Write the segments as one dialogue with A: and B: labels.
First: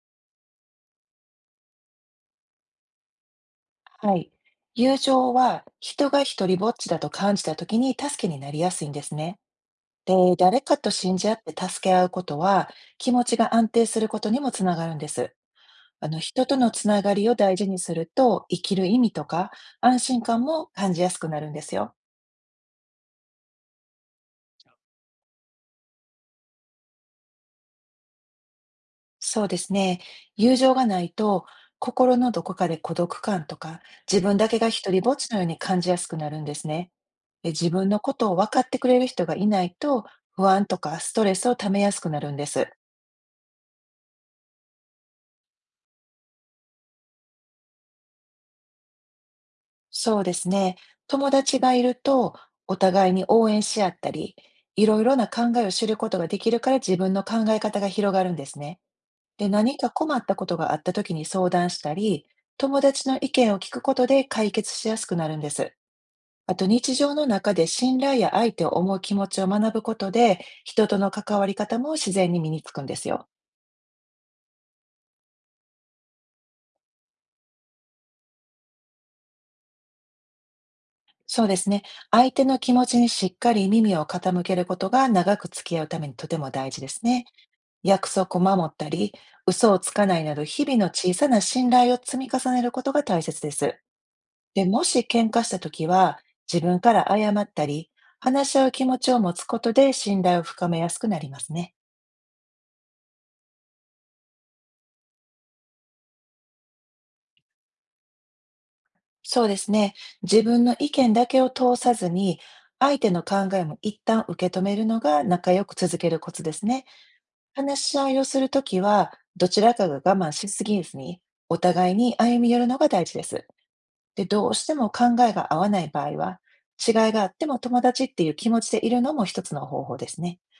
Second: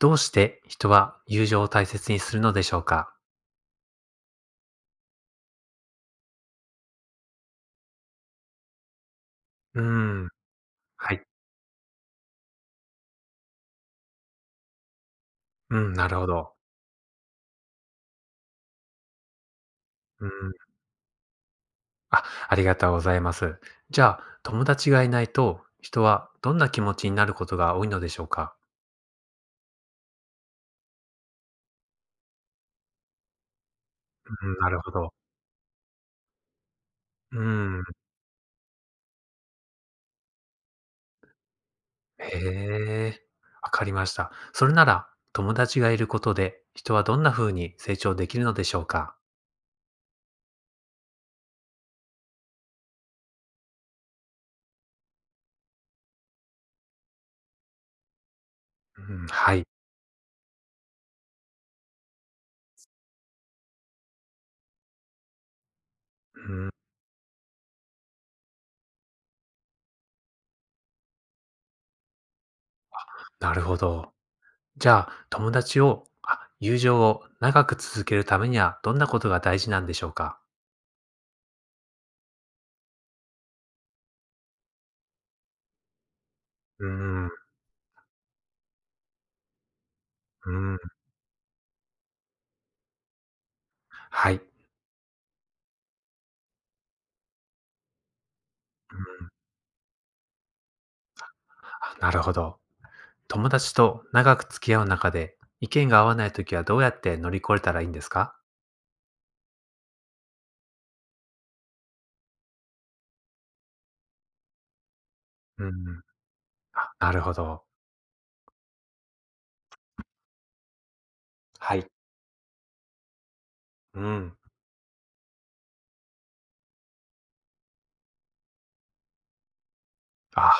A: どうして人は友情を大切にするのでしょうか？
B: はい。友情は人が一人ぼっちだと感じた時に助けになりやすいんですね。
A: う
B: で、
A: ーん、
B: 誰かと
A: は
B: 信
A: い。
B: じ合って助け合うことは気持ちが安定することにもつながるんです。
A: うん、な
B: あの
A: るほ
B: 人
A: ど。
B: とのつながりを大事にすると生きる意味とか安心
A: うん。
B: 感も感じやすくなるんですよ。
A: あ、ありがとうございます。じゃあ、友達がいないと、人はどんな気持ちになることが多いのでしょうか？
B: そうですね。友情がないと、心のどこかで孤独感とか、自分
A: う
B: だ
A: ん、
B: けが
A: なる
B: 一
A: ほ
B: 人ぼ
A: ど。
B: っちのように感じやすくなるんですね。
A: う
B: で自
A: ー
B: 分の
A: ん。
B: ことを分かってくれる人がいないと、不安とかストレスをためやすくな
A: へ
B: るんです。
A: え、わかりました。それなら、友達がいることで、人はどんな風に成長できるのでしょうか？
B: そうですね。友達がいると、お互いに応援し合ったり、いろいろな考えを知ることができるから自分の考え方が広がるんですね。
A: うん、
B: で、
A: はい、
B: 何か困ったことがあった時に相談したり、友達の意見を聞くことで解決しやすくなるんです。あと日常の中で信頼や相手を思う気持ちを学ぶことで、人との関わり方も自然に身につくんですよ。
A: なるほど。じゃあ、友情を長く続けるためにはどんなことが大事なんでしょうか？
B: そうですね。相手の気持ちにしっかり耳を傾けることが長く付き合うためにとても大事
A: う
B: で
A: ー
B: すね。
A: ん、う
B: 約束を守ったり、嘘をつかないなど
A: ー
B: 日々
A: ん、
B: の小さな信頼を積み重ねることが大切です。
A: はい。
B: で、もし喧嘩したときは、自分から謝ったり、話し合う気持ちを持つことで信頼を深めやすくなりますね。
A: あ、なるほど。友達と長く付き合う中で、意見が合わないときはどうやって乗り越えたらいいんですか？
B: そうですね。自分の意見だけを通さずに、相手の考えも一旦受け止めるのが仲
A: う
B: 良
A: んう
B: く
A: ん。
B: 続けるコツですね。
A: あ、なるほど。
B: 話し合いをするときは、どちらかが我慢しすぎずに、お
A: はい。
B: 互いに歩み寄るのが大事です。
A: う
B: で、
A: ん。
B: どうしても考えが合わない場合は、違いがあっても友達っていう気持ちでいるのも一つの方法ですね。
A: あ、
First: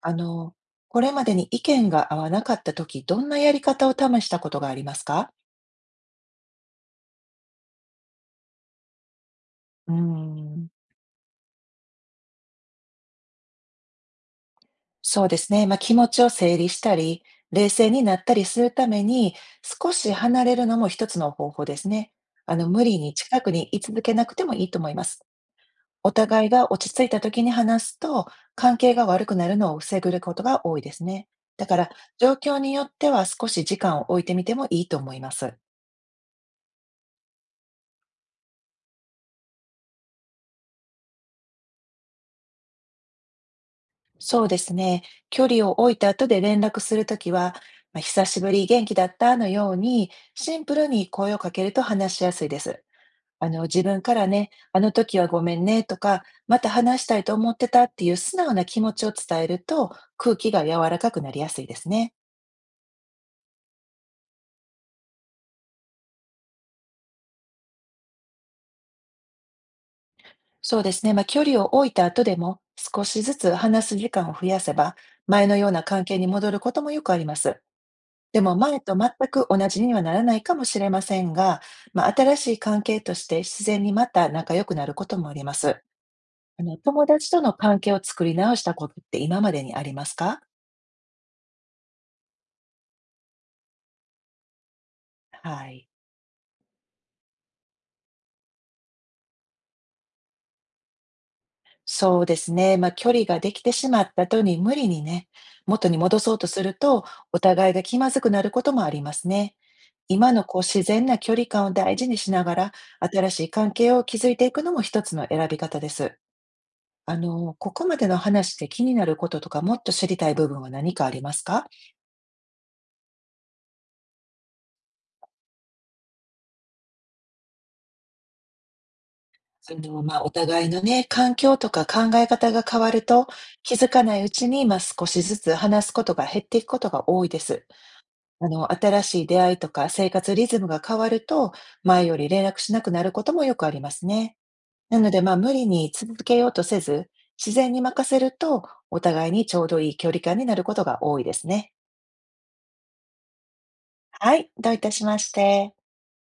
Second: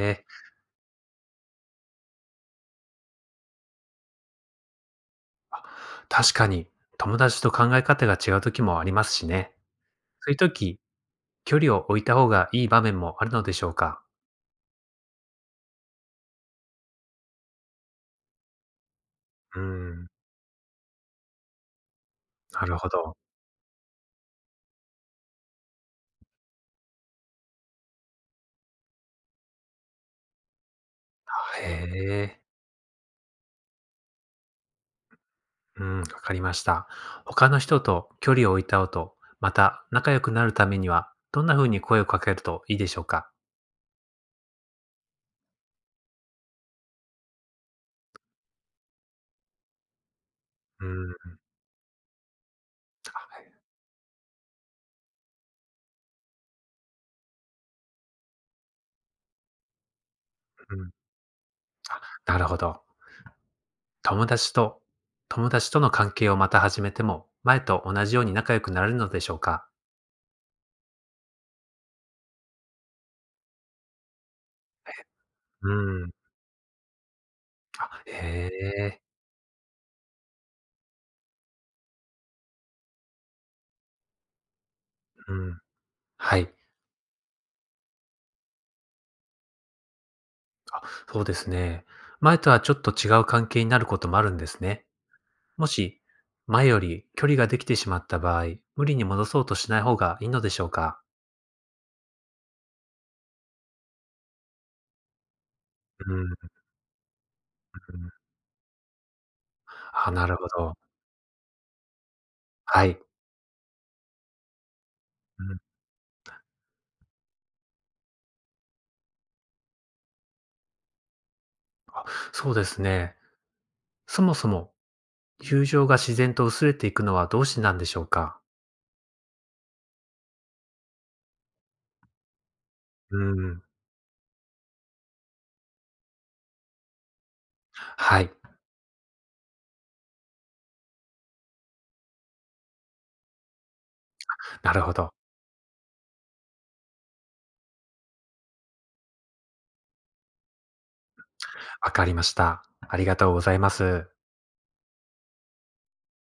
B: あ
A: え。
B: の、これまでに意見が合わなかったとき、どんなやり方を試したことがありますか？
A: あ、確かに、友達と考え方が違うときもありますしね。
B: うー
A: そういうと
B: ん。
A: き、距離を置いた方がいい場面もあるのでしょうか？
B: そうですね。まあ、気持ちを整理したり、冷静になったりするために、
A: うー
B: 少
A: ん、
B: し離れるのも一つの方法ですね。あ
A: な
B: の、
A: る
B: 無
A: ほ
B: 理に
A: ど。
B: 近くに居続けなくてもいいと思います。お互いが落ち着いた時に話すと、関係が悪くなるのを防ぐことが多いですね。
A: あ、
B: だか
A: へ
B: ら、状
A: え。
B: 況によっては少し時間を置いてみてもいいと思います。
A: うん、わかりました。他の人と距離を置いた後、また仲良くなるためには、どんな風に声をかけるといいでしょうか。
B: そうですね。距離を置いた後で連絡するときは、まあ、久しぶり、元気だったのように、シンプ
A: う
B: ルに
A: ん。
B: 声
A: あ、
B: をかけると話しやすいです。
A: は
B: あ
A: い。
B: の、自分からね、あの時はごめんねとか、また話したいと思ってたっていう素直な気持ちを伝えると、空気が柔
A: うん。
B: らかくなりやすいですね。
A: なるほど。友達と、友達との関係をまた始めても、前と同じように仲良くなれるのでしょうか。
B: そうですね。まあ、距離を置いた後でも、少しずつ話す時間を増やせば、前のよ
A: う
B: うな関
A: ん。
B: 係に戻ることもよくあります。で
A: へ
B: も、前と
A: え。
B: 全く同じにはならないかもしれませんが、まあ、新しい関係として自然にまた仲良くなることも
A: う
B: ありま
A: ん。
B: す。
A: はい。
B: あの、友達との関係を作り直したことって今までにありますか？
A: そうですね。前とはちょっと違う関係になることもあるんですね。も
B: はい。
A: し、前より距離ができてしまった場合、無理に戻そうとしない方がいいのでしょうか。
B: そうですね。まあ、距離ができてしまった後に無理にね、元に
A: う
B: 戻そうと
A: ん。
B: すると、お互いが気まずくなることもありますね。
A: あ、な
B: 今
A: る
B: の
A: ほ
B: こう
A: ど。
B: 自然な距離感を大事にしながら、
A: はい。
B: 新しい関係を築いていくのも一つの
A: う
B: 選び
A: ん。
B: 方です。あの、ここまでの話で気になることとか、もっと知りたい部分は何かありますか？
A: そうですね。そもそも友情が自然と薄れていくのはどうしてなんでしょうか？
B: あの、まあ、お互いのね、環境とか考え方が変わる
A: う
B: と、
A: ん。
B: 気づかないうちに、まあ、少しずつ話すことが減っていくことが多いです。
A: はい。
B: あの、新しい出会いとか生活リズムが変わると、前より連絡しなくなることもよくありますね。
A: なるほ
B: なの
A: ど。
B: で、まあ、無理に続けようとせず、自然に任せると、お互いにちょうどいい距離感になることが多いですね。
A: わかりました。ありがとうございます。
B: はい、どういたしまして。